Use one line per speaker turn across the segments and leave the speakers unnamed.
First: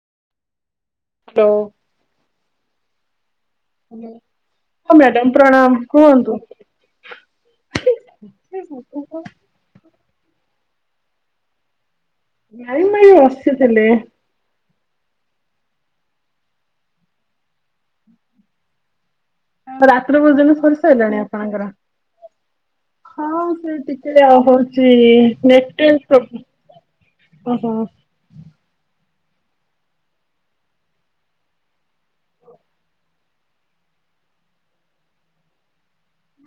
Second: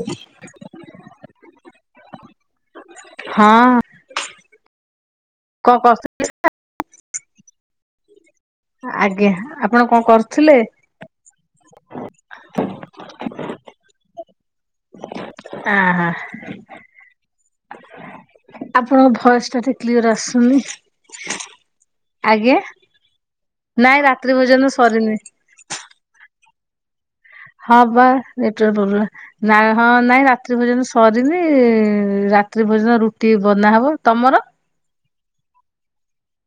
ହୁଁ।
ହ୍ୟାଲୋ।
ହଁ।
ମ୍ୟାଡାମ
କଣ
ପ୍ରଣାମ
କରୁଥିଲେ?
କୁହନ୍ତୁ।
ଆଜ୍ଞା, ଆପଣ କଣ କରୁଥିଲେ?
ନାଇଁ ମୁଁ ଏଇ ବସିଥିଲି।
ଆହାଃ, ଆପଣଙ୍କ ଭଏସ୍ [unintelligible] କ୍ଲିୟର
ରାତ୍ର ଭୋଜନ
ଆସୁନି।
ସରି ସାରିଲାଣି ଆପଣଙ୍କର?
ଆଜ୍ଞା?
ହଁ ସେ
ନାଇଁ
ଟିକେ
ରାତ୍ରି ଭୋଜନ
ହଉଛି
ସରିନି।
ନେଟୱାର୍କ ପ୍ରୋବ୍ଲେ
ହଁ ବା ନେଟୱାର୍କ ପ୍ରୋବ୍ଲେମ୍। ନାଇ, ହଁ ନାଇଁ ରାତ୍ରି ଭୋଜନ ସରିନି, ରାତ୍ରି ଭୋଜନ ରୁଟି ବନାହବ, ତମର?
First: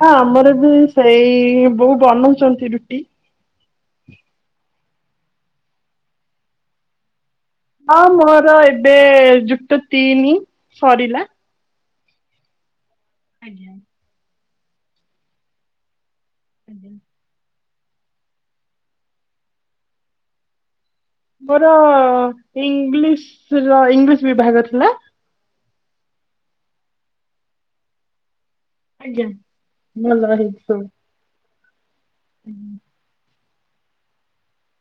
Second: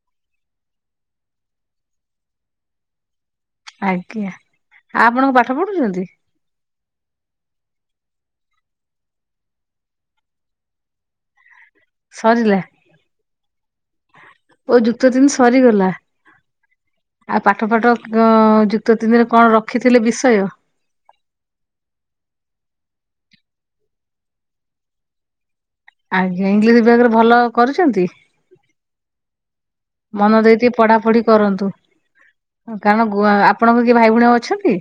ହଁ ଆମର ବି ସେଇ ବୋଉ ବନଉଛନ୍ତି ରୁଟି।
ଆଜ୍ଞା, ଆଉ ଆପଣ କଣ ପାଠ ପଢୁଛନ୍ତି?
ହଁ, ମୋର ଏବେ ଯୁକ୍ତ ତିନି ସରିଲା।
ସରିଲା?
ଆଜ୍ଞା।
ଓ ଯୁକ୍ତ ତିନି ସରିଗଲା?
ଆଜ୍ଞା।
ଆଉ ପାଠଫାଠ ଅ-ଅ ଯୁକ୍ତ ତିନିରେ କଣ ରଖିଥିଲେ ବିଷୟ?
ମୋର ଇଂଲିଶ ର ଇଂଲିଶ ବିଭାଗ ଥିଲା।
ଆଜ୍ଞା, ଇଂଲିଶ ବିଭାଗରେ ଭଲ କରୁଛନ୍ତି?
ଆଜ୍ଞା ଭଲ
ମନ
ହେଇଛି
ଦେଇ ଟିକେ
ସବୁ।
ପଢାପଢି କରନ୍ତୁ। କାରଣ ଗୋଆ, ଆପଣଙ୍କ କିଏ ଭାଇ ଭଉଣୀ ଆଉ ଅଛନ୍ତି?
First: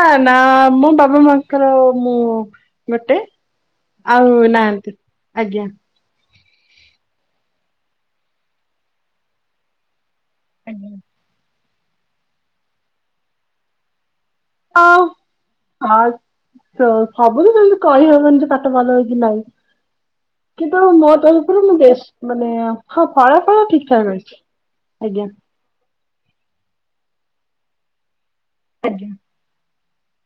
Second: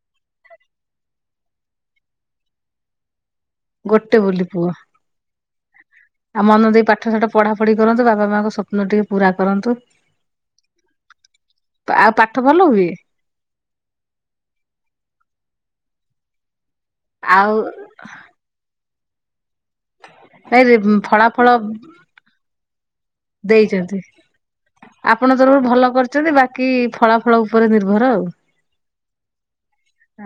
ନାଆ ନା ମୋ ବାବା ମାଆଙ୍କର ମୁଁ ଗୋଟେ।
ଗୋଟେ
ଆଉ
ବୋଲି ପୁଅ
ନାହାନ୍ତି, ଆଜ୍ଞା।
ଆଉ ମନ ଦେଇ ପାଠସାଠ ପଢାପଢି କରନ୍ତୁ, ବାବା ମାଆଙ୍କ ସ୍ୱପ୍ନ ଟିକେ ପୁରା କରନ୍ତୁ।
ଆଜ୍ଞା।
ଆଉ ପାଠ ଭଲ ହୁଏ?
ଆଉ, ଆଉ ସେ ସବୁ
ଆଉ
[unintelligible] ସେମିତି କହି ହବନି ଯେ ପାଠ ଭଲ ହୁଏକି ନାଇଁ।
ନାଇଁ
କିନ୍ତୁ
ରେ-
ମୋ
ଫଳାଫଳ
ତରଫରୁ ମୁଁ ବେଷ୍ଟ୍, ମାନେ ହଁ ଫଳାଫଳ
ଦେଇଛନ୍ତି।
ଠିକଠାକ୍ ଅଛି। ଆଜ୍ଞା।
ଆପଣ ତରଫରୁ ଭଲ କରିଛନ୍ତି ବାକି ଫଳା ଫଳ ଉପରେ ନିର୍ଭର ଆଉ।
ଆଜ୍ଞା।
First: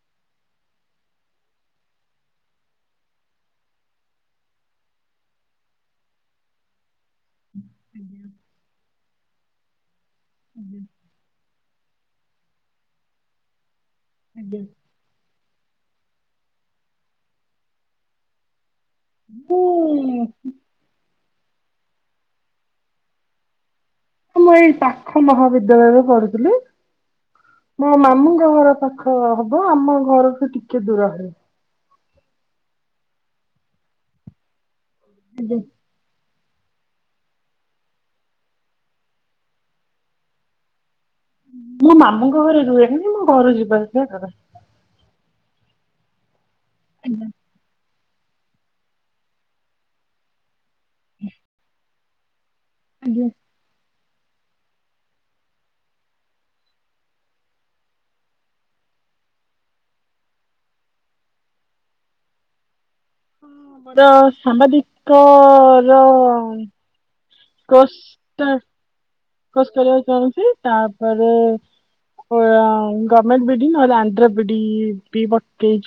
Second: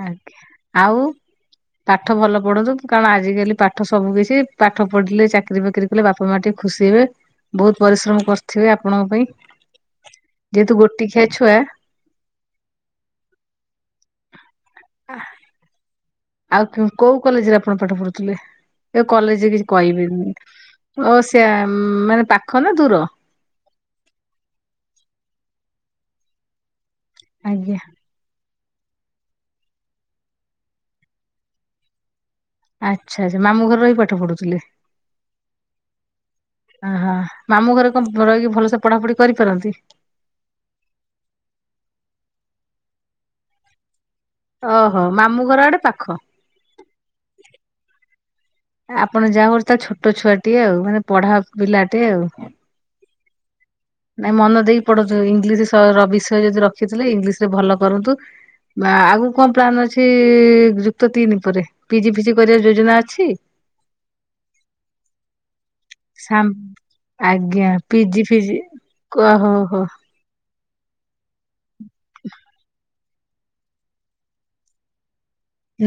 ଆଜ୍ଞା ଆଉ ପାଠ ଭଲ ପଢନ୍ତୁ କାରଣ ଆଜିିକାଲି ପାଠ ସବୁ କିଛି ପାଠ ପଢିଲେ ଚାକିରି ବାକିରି କୋଇଲେ ବାପା ମା ଟିକେ ଖୁସି ହବେ। ବହୁତ ପରିଶ୍ରମ କରିଥିବେ ଆପଣଙ୍କ ପାଇଁ ଯେହେତୁ ଗୋଟି ଖିଆ ଛୁଆ।
ଆଜ୍ଞା।
ଅଃ। ଆଉ କୋଉ କଲେଜରେ ଆପଣ ପାଠ ପଢୁଥିଲେ ଏ କଲେଜରେ
ମୁଁ
କିଛି କହିବିନି। ଓ ସେଆ ମାନେ ପାଖ ନା ଦୂର।
ମୁଁ ଏଇ ପାଖ ମହାବିଦ୍ୟାଳୟରେ ପଢୁଥିଲି।
ଆଜ୍ଞା।
ମୋ ମାମୁଁଙ୍କ ଘର ପାଖ ହବ ଆମ ଘରଠୁ ଟିକେ ଦୂର ହେବ।
ଆଚ୍ଛା ଆଛା ମାମୁଁ ଘରେ ରହିି ପାଠ ପଢୁଥିଲେ।
ଆଜ୍ଞା।
ଓହୋ ମାମୁଁ ଘରେ କଣ ରହିକି ଭଲସେ ପଢାପଢି କରିପାରନ୍ତି?
ମୁଁ ମାମୁ ଙ୍କ ଘରେ ରୁହେନି ମୁଁ ଘରୁ ଯିବା ଆସାବା କରେ।
ଓହୋ ମାମୁଁ ଘର ଆଡେ ପାଖ।
ଆଜ୍ଞା।
ଆପଣ ଯାହା କରୁତା ଛୋଟ ଛୁଆଟିଏ ଆଉ ମାନେ ପଢା ପିଲାଟି ଆଉ।
ଆଜ୍ଞା।
ନାଇଁ ମନ ଦେଇକି ପଢୁ ଇଂଲିଶ ର ବିଷୟ ଯଦି ରଖିଥିଲେ ଇଂଲିଶ ରେ ଭଲ କରନ୍ତୁ। ବା ଆଗକୁ କଣ ପ୍ଲାାନ ଅଛି ଯୁକ୍ତ ତିନି ଉପରେ ପିଜି ଫିଜି କରିବାାର ଯୋଜନା ଅଛି?
ମୋର ସାମ୍ବାଦିକ ର
ସାମ୍ ଆଜ୍ଞା
କୋର୍ସ
ପିଜି
ଟା
ଫିଜି ଓହୋ
କୋର୍ସ୍
ହୋ
କରିବାକୁ ଚାହୁଁଛି। ତାପରେ ଗମେଣ୍ଟ ବିଡି ନହେଲେ ଆନ୍ଧ୍ର ବିଡି ପି ବ୍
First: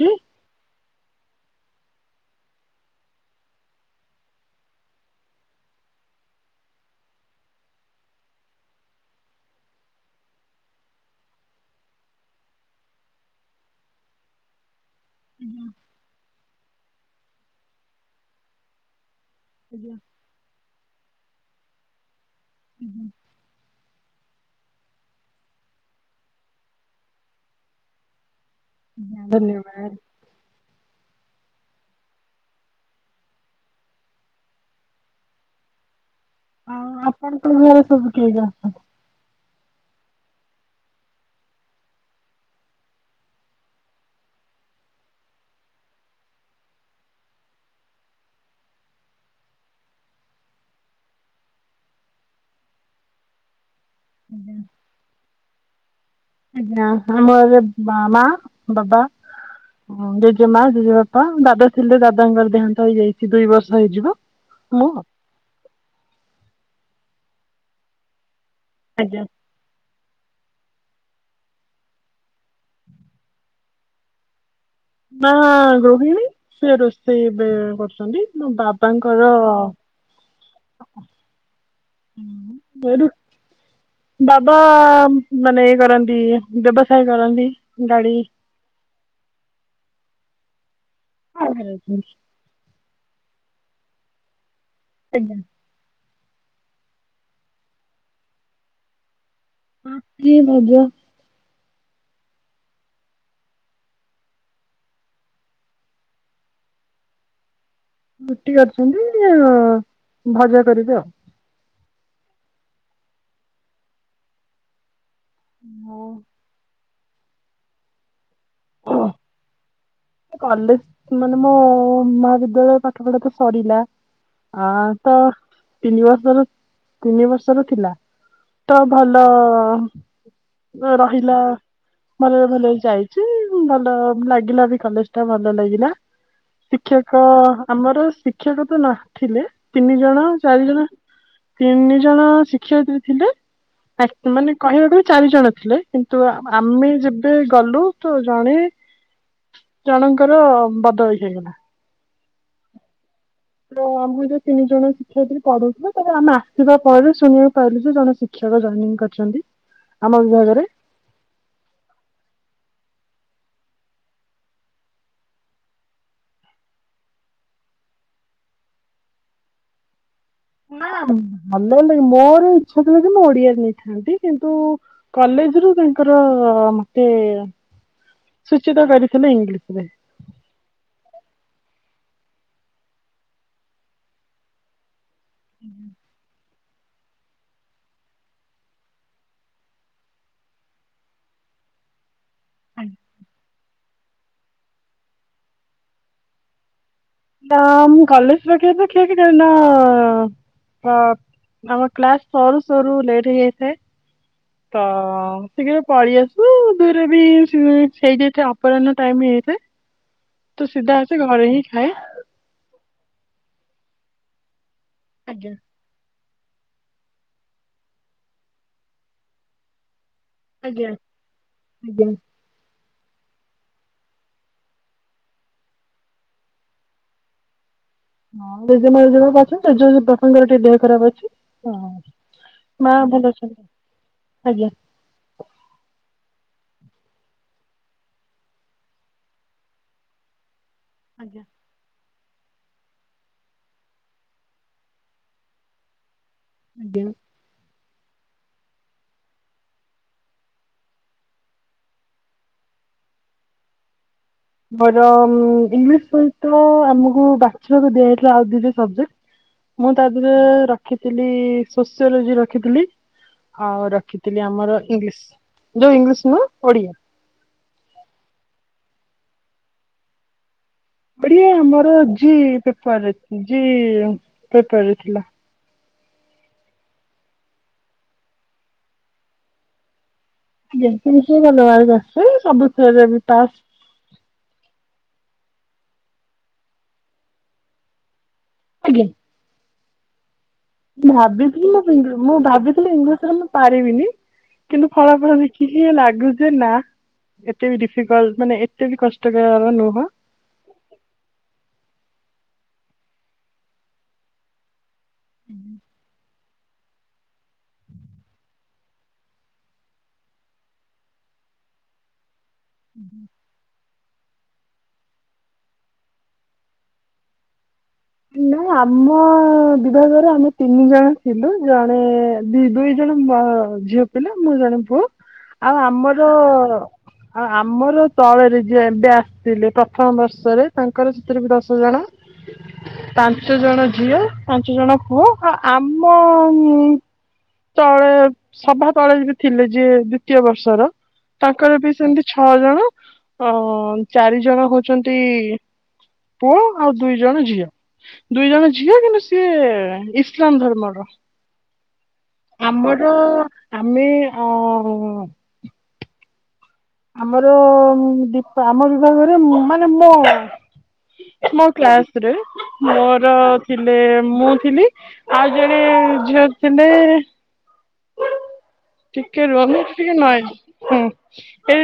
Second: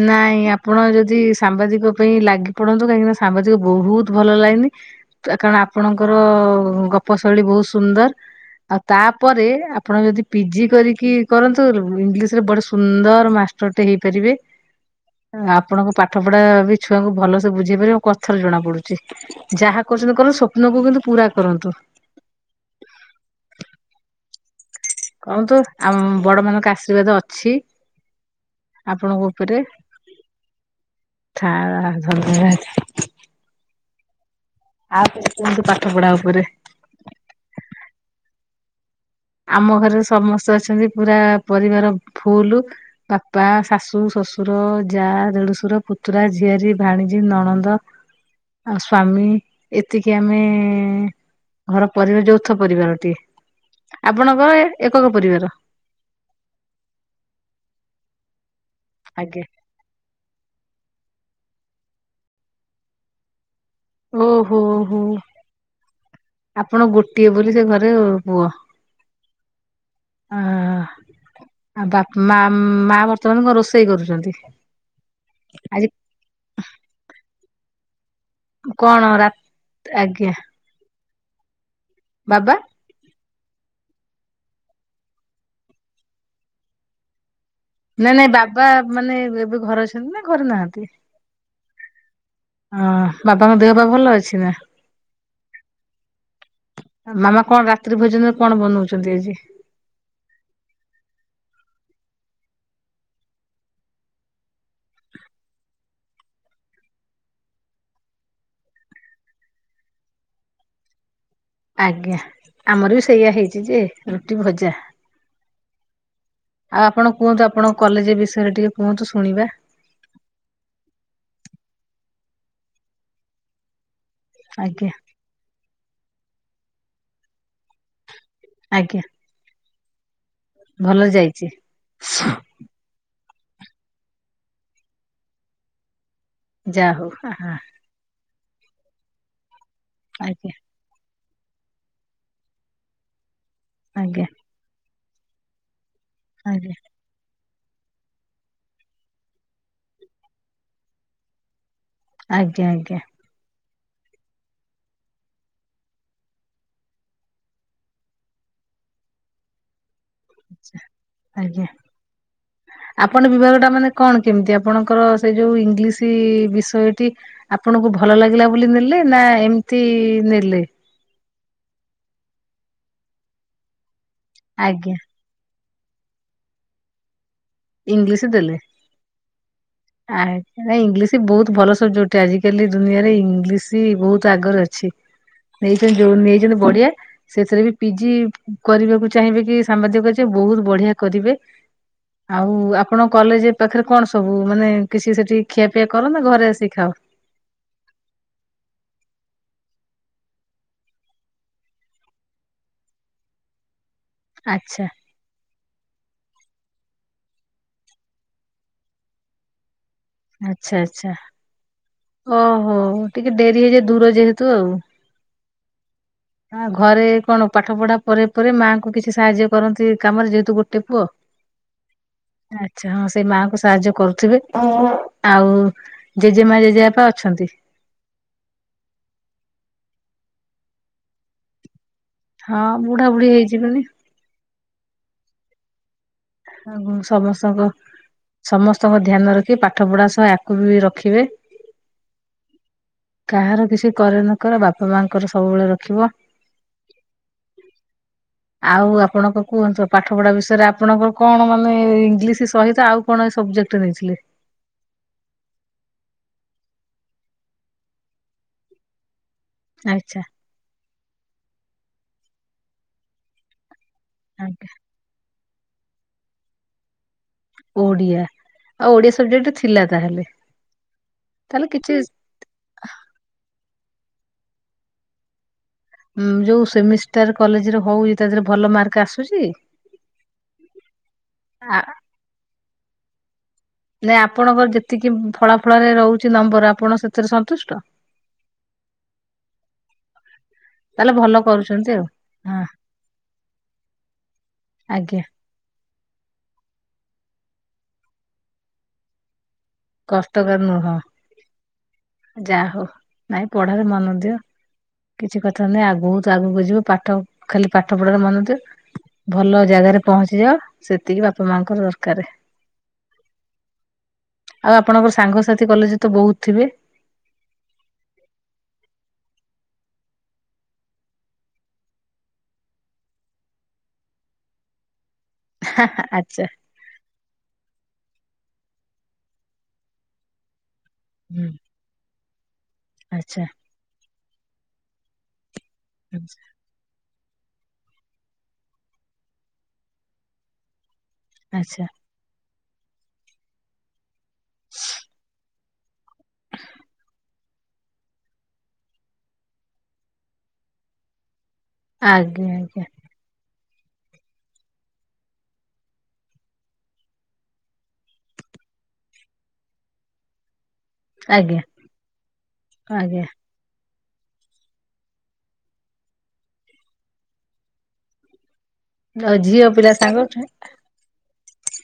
ନାଇଁ ଆପ୍ ଆପଣ ଯଦି ସାମ୍ବାଦିକ ପାଇଁ ଲାଗି ପଡନ୍ତୁ କାହିଁକିନା ସାମ୍ବାଦିକ ବହୁତ ଭଲ ଲାଇନି। କାରଣ ଆପଣଙ୍କର ଗପ ଶୈଳୀ ବହୁତ ସୁନ୍ଦର। ଆଉ ତାପରେ ଆପଣ ଯଦି ପିଜି କରିକି କରନ୍ତୁ ଇଂଲିଶ ରେ ବଡ ସୁନ୍ଦର ମାଷ୍ ଟରେଟେ ହେଇପାରିବେ। ଆପଣଙ୍କ ପାଠ ପଢା ବି ଛୁଆଙ୍କୁ ଭଲସେ ବୁଝେଇ ପାରିବ ଆ କଥାରେ ଜଣା ପଡୁଛି। ଯାହା କରୁଛନ୍ତି କର ସ୍ୱପ୍ନକୁ କିନ୍ତୁ ପୁରା କରନ୍ତୁ।
ହୁଁ ହୁଁ
କହନ୍ତୁ ଆମ ବଡ ମାନଙ୍କ ଆଶୀର୍ବାଦ ଅଛି। ଆପଣଙ୍କ ଉପରେ
ଧନ୍ୟବାଦ
ଥା ଧନ୍ୟବାଦ। ଆଉ କୁହନ୍ତୁ ପାଠ ପଢା ଉପରେ?
ହଁ ଆପଣଙ୍କ ଘରେ ସବୁ କିଏ କିଏ ଅଛନ୍ତି?
ଆମ ଘରେ ସମସ୍ତେ ଅଛନ୍ତି ପୁରା ପରିବାର ଫୁଲୁ। ବାପା, ଶାଶୁ, ଶ୍ୱଶୁର, ଯାଆ, ଦେଢୁଶୁର, ପୁତୁରା, ଝିଆରୀ, ଭାଣିଜୀ, ନଣନ୍ଦ। ଆଉ ସ୍ଵାମୀ ଏତିକି ଆମେ ଘର ପରି, ଯୌଥ ପରିବାର ଟିଏ। ଆପଣଙ୍କର ଏକକ ପରିବାର?
ନା ଆମର ମା, ବାବା।
ଆଜ୍ଞା।
ହଁ ଜେଜେ ମା, ଜେଜେ ବାପା, ଦାଦା ଥିଲେ ଦାଦାଙ୍କର ଦେହାନ୍ତ ହେଇଯାଇ କି ଦୁଇ ବର୍ଷ ହେଇଯିବ
ଓହୋ
ମୁଁ।
ହୋ ଆପଣ ଗୋଟିଏ ବୋଲି ସେ ଘରେ ପୁଅ?
ଆଜ୍ଞା।
ହାଁ। ଆଉ ବାପ ମା, ମା ବର୍ତ୍ତମାନ ମୋ କଣ ରୋଷେଇ କରୁଛନ୍ତି?
ମାଆ
ଆଜି
ଗୃହିଣୀ ସେ ରୋଷେଇ ଏବେ କରୁଛନ୍ତି। ମୋ
କଣ ରା
ବାବାଙ୍କର
ଆଜ୍ଞା ବାବା?
ହୁଁ ବାବା ମାନେ ଇଏ କରନ୍ତି, ବ୍ୟବସାୟ କରନ୍ତି। ଗାଡି
ନାଇଁ ନାଇଁ ବାବା ମାନେ ଏବେ ଘରେ ଅଛନ୍ତି ନା ଘରେ ନାହାନ୍ତି?
[inaudible]
ହଁ ବାପାଙ୍କ ଦେହ ପାହା ଭଲ ଅଛି ନା?
ଆଜ୍ଞା।
ମାମା କଣ ରାତ୍ରି ଭୋଜନରେ କଣ ବନଉଛନ୍ତି ଆଜି?
ହଁ କି ଭଜା? ରୁଟି କରିଛନ୍ତି, ଭଜା କରିବେ ଆଉ
ଆଜ୍ଞା, ଆମର ବି ସେଇଆ ହେଇଛି ଯେ ରୁଟି, ଭଜା।
ହଁ।
ଆଉ ଆପଣ କୁହନ୍ତୁ, ଆପଣଙ୍କ କଲେଜ ବିଷୟରେ ଟିକେ କୁହନ୍ତୁ, ଶୁଣିବା?
କଲେଜ ମାନେ ମୋ ମହାବିଦ୍ୟାଳୟରେ ପାଠ ପଢା ତ ସରିଲା। ଆ
ଆଜ୍ଞା
ତ ତିନି ବର୍ଷର ତିନି ବର୍ଷର ଥିଲା ତ
ଆଜ୍ଞା
ଭ ତ
ଭଲ
ରହିଲା
ଯାଇଛି।
ଭଲରେ ଭଲରେ ଯାଇ ସେ ଭଲ ଲାଗିଲା ବି କଲେଜଟା ଭଲ ଲାଗିଲା।
ଯା ହଉ
ଶିକ୍ଷକ ଆମର ଶିକ୍ଷକ ତ ନ ଥିଲେ ତିନି ଜଣ,
ଆଜ୍ଞା
ଚାରି ଜଣ। ତିନି ଜଣ ଶିକ୍ଷୟିତ୍ରୀ ଥିଲେ,
ଆଜ୍ଞା
ମାନେ କହିବାକୁ ବି ଚାରି ଜଣ ଥିଲେ। କିନ୍ତୁ
ଆଜ୍ଞା
ଆମେ ଯେବେ ଗଲୁ ତ ଜଣେ ଜଣଙ୍କର ବଦଳି ହେଇଗଲା।
ଆଜ୍ଞା, ଆଜ୍ଞା।
ତ ଆମକୁ ଯୋଉ ତିନି ଜଣ ଶିକ୍ଷୟତ୍ରୀ ପଢଉଥିଲେ ତାପରେ ଆମେ ଆସିବା ପରେ ଶୁଣିବାକୁ ପାଇଲୁ ଯେ ଜଣେ ଶି ଶିକ୍ଷକ ଜଏନିଂ କରିଛନ୍ତି ଆମ ବିଭାଗରେ।
ଆଜ୍ଞା। ଆପଣ ବିଭାଗଟା ମାନେ କଣ କେମିତି ଆପଣଙ୍କର ସେଇ ଯୋଉ ଇଂଲିଶ ବିଷୟଟି। ଆପଣଙ୍କୁ ଭଲ ଲାଗିଲା ବୋଲି ନେଲେ ନା ଏମିତି ନେଲେ?
ନା ଭଲ ଭଲ ଲାଗେ ମୋର ଇଚ୍ଛା ଥିଲା କି ମୁଁ ଓଡିଆରେ ନେଇଥାନ୍ତି କିନ୍ତୁ
ଆଜ୍ଞା
କଲେଜରୁ ତାଙ୍କର ମତେ
ଇଂଲିଶ ଦେଲେ।
ସୂଚିତ କରିଥିଲେ ଇଂଲିଶ ରେ
ଆ ଇଂଲିଶ ବହୁତ ଭଲ ସବଜେକ୍ଟ ଗୋଟେ ଆଜିକାଲି ଦୁନିଆରେ ଇଂଲିଶ ବହୁତ ଆଗରେ ଅଛି। ନେଇଛନ୍ତି ଯୋଉ ନେଇଛ ବଢିଆ ସେଥିରେ ବି ପିଜି କରିବାକୁ ଚାହିଁବେ କି ସାମ୍ବାଦିକ କ ବହୁତ ବଢିଆ କରିବେ? ଆଉ ଆପଣ କଲେଜ ପାଖରେ କଣ ସବୁ ମାନେ କିଛି ସେଠି ଖିଆପିଆ କର ନା ଘରେ ଆସିିକି ଖାଅ?
ନା ମୁ କଲେଜ ପାଖରେ ଖିଆଖିଇ କରେନା। ତ ଆମ କ୍ଲାସ ସରୁ ସରୁ ଲେଟ୍ ହେଇଯାଇଥାଏ
ଆଚ୍ଛା
ତ ଶୀଘ୍ର ପଳେଇ ଆସୁ। ଦୁଇରେ ବି ସେଇଠି ଅପରାହ୍ନ ଟାଇମ ହେଇଯାଇଥାଏ। ତ
ଆଚ୍ଛା
ସିଧା
ଆଚ୍ଛା
ଆସି ଘରେ ହିଁ ଖାଏ।
ଓହୋ ଟିକେ ଡେରି ହେଇଯାଏ। ଦୂର ଯେହେତୁ ଆଉ,
ଆଜ୍ଞା।
ହ ଘରେ କଣ ପାଠ ପଢା ପରେ ପରେ ମାଆଙ୍କୁ କିଛି ସାହାଯ୍ୟ କରନ୍ତି। କାମରେ ଯେହେ ତୁ ଗୋଟେ
ଆଜ୍ଞା
ପୁଅ?
ଆଜ୍ଞା
ଆଚ୍ଛା। ହଁ ସେଇ ମାଆଙ୍କୁ ସାହାଯ୍ୟ କରୁଥିବେ ହୁଁ ଆଉ ଜେଜେମା ଜେଜେବାପା ଅଛନ୍ତି?
ହଁ ଜେଜେମା ଜେଜେବାପା ଅଛନ୍ତି [inaudible] ସଙ୍ଗର ଟିକେ ଦେହ ଖରାପ ଅଛି।
ହଁ
ମା
ବୁଢା ବୁଢୀ
ଭଲ
ହେଇଯିବେନି
ଅଛନ୍ତି। ଆଜ୍ଞା।
ଆ ଗୁ ସମସ୍ତଙ୍କ ସମସ୍ତଙ୍କ ଧ୍ୟାନ ରଖି ପାଠ ପଢା ସହ ୟାକୁ ବି ରଖିବେ।
ଆଜ୍ଞା
କାହାର କିଛି କର ନ କର ବାପା ମାଙ୍କର ସବୁବେଳେ ରଖିବ।
[inaudible]
[inaudible] ଆଉ ଆପଣଙ୍କ କୁହନ୍ତୁ ପାଠ ପଢା ବିଷୟରେ ଆପଣଙ୍କ କଣ ମାନେ ଇଂଲିଶ ସହିତ ଆଉ କଣ ଏ ସବଜେକ୍ଟ ନେଇଥିଲେ।
ମୋର ଇଂଲିଶ ସହିତ ଆମକୁ ବାଛିବାକୁ ଦିଆଯାଇଥିଲା ଆଉ ଦିଟା ସବଜେକ୍ଟ। ମୁଁ ତା
ଆଚ୍ଛା
ଦେହରେ ରଖିଥିଲି ସୋସିଓଲୋଜି ରଖିଥିଲି ଆଉ ରଖି ଥିଲି
ଆଜ୍ଞା
ଆମର ଇଂଲିଶ ଯୋଉ ଇଂଲିଶ ନୁହଁ ଓଡିଆ।
ଓଡିଆ ଆଉ ଓଡିଆ ସବଜେକ୍ଟ ଥିଲା ତାହେଲେ।
ଓଡିଆ
ତାହେଲେ କିଛି
ଆମର ଜି ପେପରରେ ଜି ପେପରରେ ଥିଲା।
ଉ ଯୋଉ ସେମିଷ୍ଟାର କଲେଜରେ ହଉ ଇ ତା ଦେହରେ ଭଲ ମାର୍କ ଆସୁଛି।
[unintelligible]
ଆ
ସବୁଥିରେ ବି ପାସ୍।
ନାଇଁ ଆପଣଙ୍କର ଯେତିକି ଫଳା ଫଳରେ ରହୁଛି ନମ୍ବର ଆପଣ ସେଥିରେ ସନ୍ତୁଷ୍ଟ।
ଆଜ୍ଞା।
ତାହେଲେ ଭଲ
ଭାବିଥିଲି
କରୁଛନ୍ତି ଆଉ
ମୁଁ ମୁଁ
ହଁ
ଭାବିଥିଲି ଇଂଲିଶରେ ମୁଁ ପାରିବିନି କିନ୍ତୁ
ଆଜ୍ଞା
ଫଳାଫଳ ବି କି ସିଏ ଲାଗୁ ଯେ ନା ଏତେ ବି ଡିଫିକଲ ମାନେ ଏତେ ବି କଷ୍ଟକର ନୁହଁ।
କଷ୍ଟକର ନୁହଁ ଯା ହଉ ନାଇଁ ପଢାରେ ମନ ଦିଅ। କିଛି କଥା ନୁହଁ ଆଗ ବହୁତ ଆଗକୁ ଯିବ ପାଠ ଖାଲି ପାଠ ପଢାରେ ମନ ଦିଅ। ଭଲ ଜାଗାରେ ପହଞ୍ଚିଯାଅ ସେତିକି ବାପା ମାଙ୍କର ଦରକାର।
ଓହୋ।
ଆଉ ଆପଣଙ୍କର ସାଙ୍ଗସାଥି କଲେଜ ତ ବହୁତ ଥିବେ।
ନା ଆମ ବିଭାଗରେ ଆମେ ତିନି ଜଣ ଥିଲୁ ଜଣେ ଦି ଦୁଇ ଜଣ ମ ଝିଅ ପିଲା ମୁଁ ଜଣେ ପୁଅ ଆଉ ଆମର
ଆଚ୍ଛା
ଆଉ ଆମର ତଳେରେ ଯିଏ ଏବେ ଆସିଥିଲେ ପ୍ରଥମ ବର୍ଷରେ ତାଙ୍କର ସେଥିରେ
ହୁଁ
ବି ଦଶ ଜଣ
ଆଚ୍ଛା।
ପାଞ୍ଚ ଜଣ ଝିଅ ପାଞ୍ଚ ଜଣ ପୁଅ ଆଉ ଆମ
ଆଚ୍ଛା।
ଉଁ ତଳେ ସଭା ତଳେ ବି ଥିଲେ ଯିଏ ଦ୍ଵିତୀୟ ବର୍ଷର ତାଙ୍କର
ଆଚ୍ଛା
ବି ସେମିତି ଛଅ ଜଣ ଅ ଚାରି ଜଣ ହଉଛନ୍ତି ପୁଅ ଆଉ ଦୁଇ ଜଣ ଝିଅ। ଦୁଇ ଜଣ ଝିଅ କିନ୍ତୁ ସିଏ ଇସଲାମ ଧର୍ମର।
ଆଜ୍ଞା ଆଜ୍ଞା।
ତ ଆମେ ଅଁ ଆମର ଡିପା ଆମ ବିଭାଗରେ ମାନେ ମୋ
ଆଜ୍ଞା
ମୋ କ୍ଲାସରେ
ଆଜ୍ଞା
ମୋର ଥିଲେ ମୁଁ ଥିଲି ଆଉ ଜଣେ ଝିଅ ଥିଲେ
ଆଉ
ଟିକ ରୁହ
ଝିଅ
ମତ
ପିଲା
ଟିକେ
ସାଙ୍ଗ
ନାଏଜ୍ ହଁ।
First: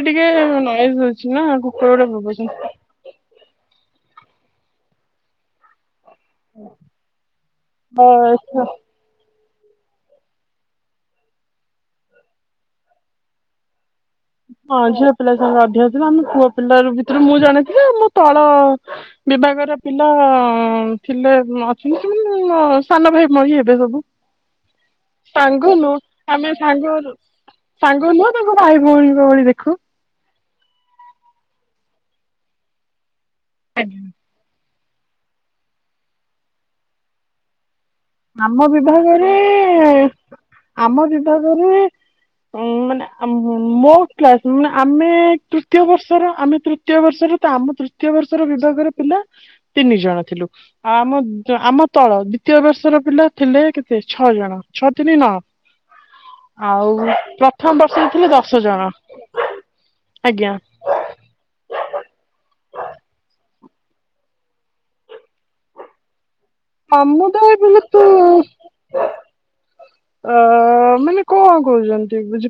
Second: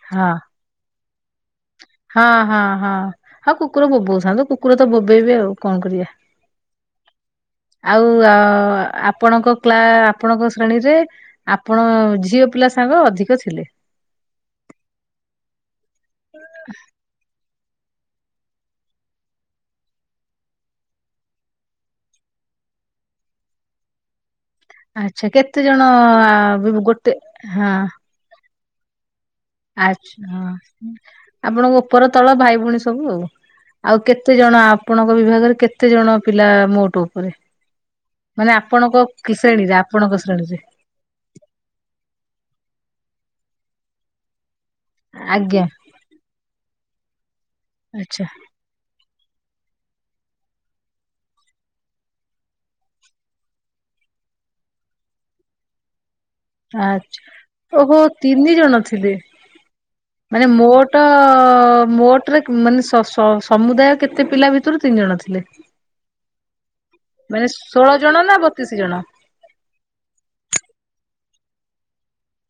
ଟିକେ
ହଁ
ନଏଜ୍ ହଉଛି ନା କୁକୁର ଗୁଡେ
ହଁ ହଁ
ଭୁକୁଛନ୍ତି।
ହଁ ହଉ କୁକୁର ବୋବଉଥାନ୍ତୁ କୁକୁର ତ ବୋବେଇବେ ଆଉ କଣ କରିବା।
ହ।
ଆଉ ଅ ଆପଣଙ୍କ କେଲା ଆପଣଙ୍କ ଶ୍ରେଣୀରେ ଆପଣ ଝିଅ ପିଲା ସାଙ୍ଗ ଅଧିକ ଥିଲେ।
ହଁ ଝିଅ ପିଲା ସାଙ୍ଗ ଅଧିକ ଥିଲେ ଆମେ ପୁଅ ପିଲା ରୁ ଭିତରେ ମୁଁ ଜଣେ ଥିଲି ଆଉ ମୁଁ ତଳ ବିଭାଗର ପିଲା ଥିଲେ ବ ଅଛନ୍ତି ମୋ ସାନ ଭାଇ ଭଳି ହେବେ ସବୁ।
ଆଚ୍ଛା କେତେ
ସାଙ୍ଗୁ
ଜଣ
ନୁ
ଆ,
ଆମେ
ବି-
ସାଙ୍ଗ
ଗୋଟେ ହଁ
ସାଙ୍ଗୁ ନୁହ। ତାଙ୍କୁ ଭାଇ ଭଉଣୀ ଭଳି ଦେଖୁ।
ଆଚ୍ଛା ହଁ ଆପଣଙ୍କ ଉପର ତଳ ଭାଇ ଭଉଣୀ ସବୁ ଆଉ। ଆଉ କେତେ ଜଣ ଆପଣଙ୍କ ବିଭାଗରେ କେତେ ଜଣ ପିଲା ମୋଟ ଉପରେ। ମାନେ
ଆମ
ଆପଣଙ୍କ
ବିଭାଗରେ
କି ଶ୍ରେଣୀରେ ଆପଣଙ୍କ ଶ୍ରେଣୀରେ
ଆମ ବିଭାଗରେ ଉ ମାନେ ମୋ କ୍ଲ ଆମେ
ଆଜ୍ଞା
ତୃତୀୟ ବର୍ଷର ଆମେ ତୃତୀୟ ବର୍ଷର ତ ଆମ ତୃତୀୟ
ଆଚ୍ଛା
ବର୍ଷର ବିଭାଗର ପିଲା ତିନି ଜଣ ଥିଲୁ ଆଉ ଆମ ଆମ ତଳ ଦିତୀୟ ବର୍ଷର ପିଲା ଥିଲେ କେତେ ଛଅ ଜଣ ଛଅ ତିିନି ନ ପ୍ରଥମ
ଆଛା ଓହୋ
ବର୍ଷରେ ଥିଲେ ଦଶ
ତିନି ଜଣ ଥିଲେ ମାନେ
ଆଜ୍ଞା
ମୋ ଟ ମୋଟରେ ମାନେ ସ ସ ସମୁଦାୟ କେତେ ପିଲା ଭିତରୁ ତିନି ଜଣ ଥିଲେ [inaudible] ମାନେ
ସମୁଦାୟ ବଲେ
ଷୋଳ
ତୁ
ଜଣ ନା ବତିଶ ଜଣ?
ଅ ମାନେ କଣ କହୁଛନ୍ତି ବୁଝ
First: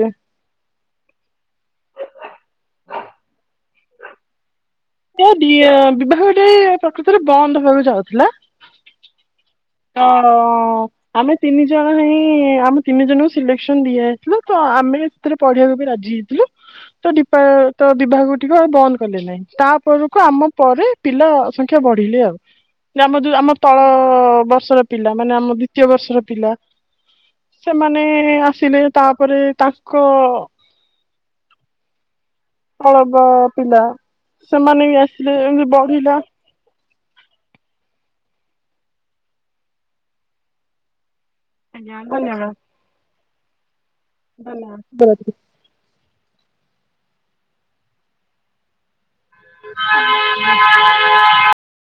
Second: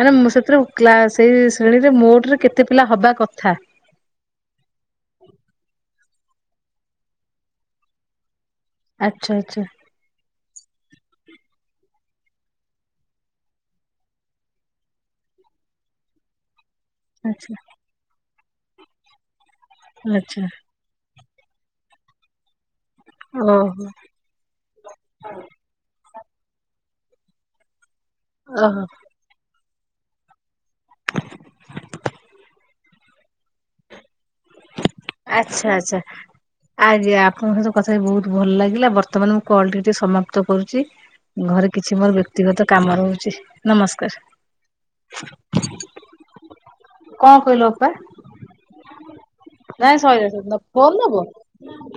ମାନେ ମୁଁ ସେଥିରୁ କ୍ଲା ସେଇ ଶ୍ରେଣୀରେ ମୋଟରେ କେତେ ପିଲା ହବା କଥା
ଏ ବି ବିବାହଟେ ପ୍ରକୃତରେ ବନ୍ଦ ହବାକୁ ଯାଉଥିଲା
ଆଚ୍ଛା ଆଚ୍ଛା
ହଁ ହଁ ଆମେ ତିନି ଜଣ ହିଁ ଆମ ତିନି ଜଣଙ୍କୁ ସିଲେକ୍ସନ ଦିଆହେଇଥିଲ ତ ଆମେ ସେଥିରେ ପଢିବାକୁ ବି ରାଜି ହେଇଥିଲୁ ତ ଡିପା
ଆଚ୍ଛା
ତ ବିଭାଗ ଟକୁ ଆଉ ବନ୍ଦ କଲେ ନାହିଁ ତାପରକୁ
ଆଚ୍ଛା
ଆମ ପରେ ପିଲା ସଂଖ୍ୟା ବଢିଲେ ଆଉ ଆମ ଯୋଉ ଆମ
ଓହୋ
ତଳ ବ ପିଲା ମାନେ ଆମ ଦ୍ଵିତୀୟ ବର୍ଷର ପିଲା ସେମାନେ ଆସିଲେ
ଓହୋ
ତା ପରେ ତାଙ୍କ
[inaudible]
ଅଳବ ପିଲା ସେମାନେ ବି ଆସିଲେ
ଆଚ୍ଛା
ଏମିତି
ଆଚ୍ଛା।
ବଢିଲା
ଆଜ୍ଞା ଆପଣଙ୍କ ସହିତ କଥା ହେଇ ବହୁତ ଭଲ ଲାଗିଲା ବର୍ତ୍ତମାନ ମୁଁ କଲ ଟିକେ ସମାପ୍ତ କରୁଛି ଘରେ
ଆଜ୍ଞା
କିଛି ମୋର ବ୍ୟକ୍ତିଗତ କାମ ରହୁଛି ନମସ୍କାର
ଭଲା ବ [unintelligible]
କଣ କହିଲୁ ଉପା ନାଇଁ ସଇଲାଣି ସ ଫୋନ ନବ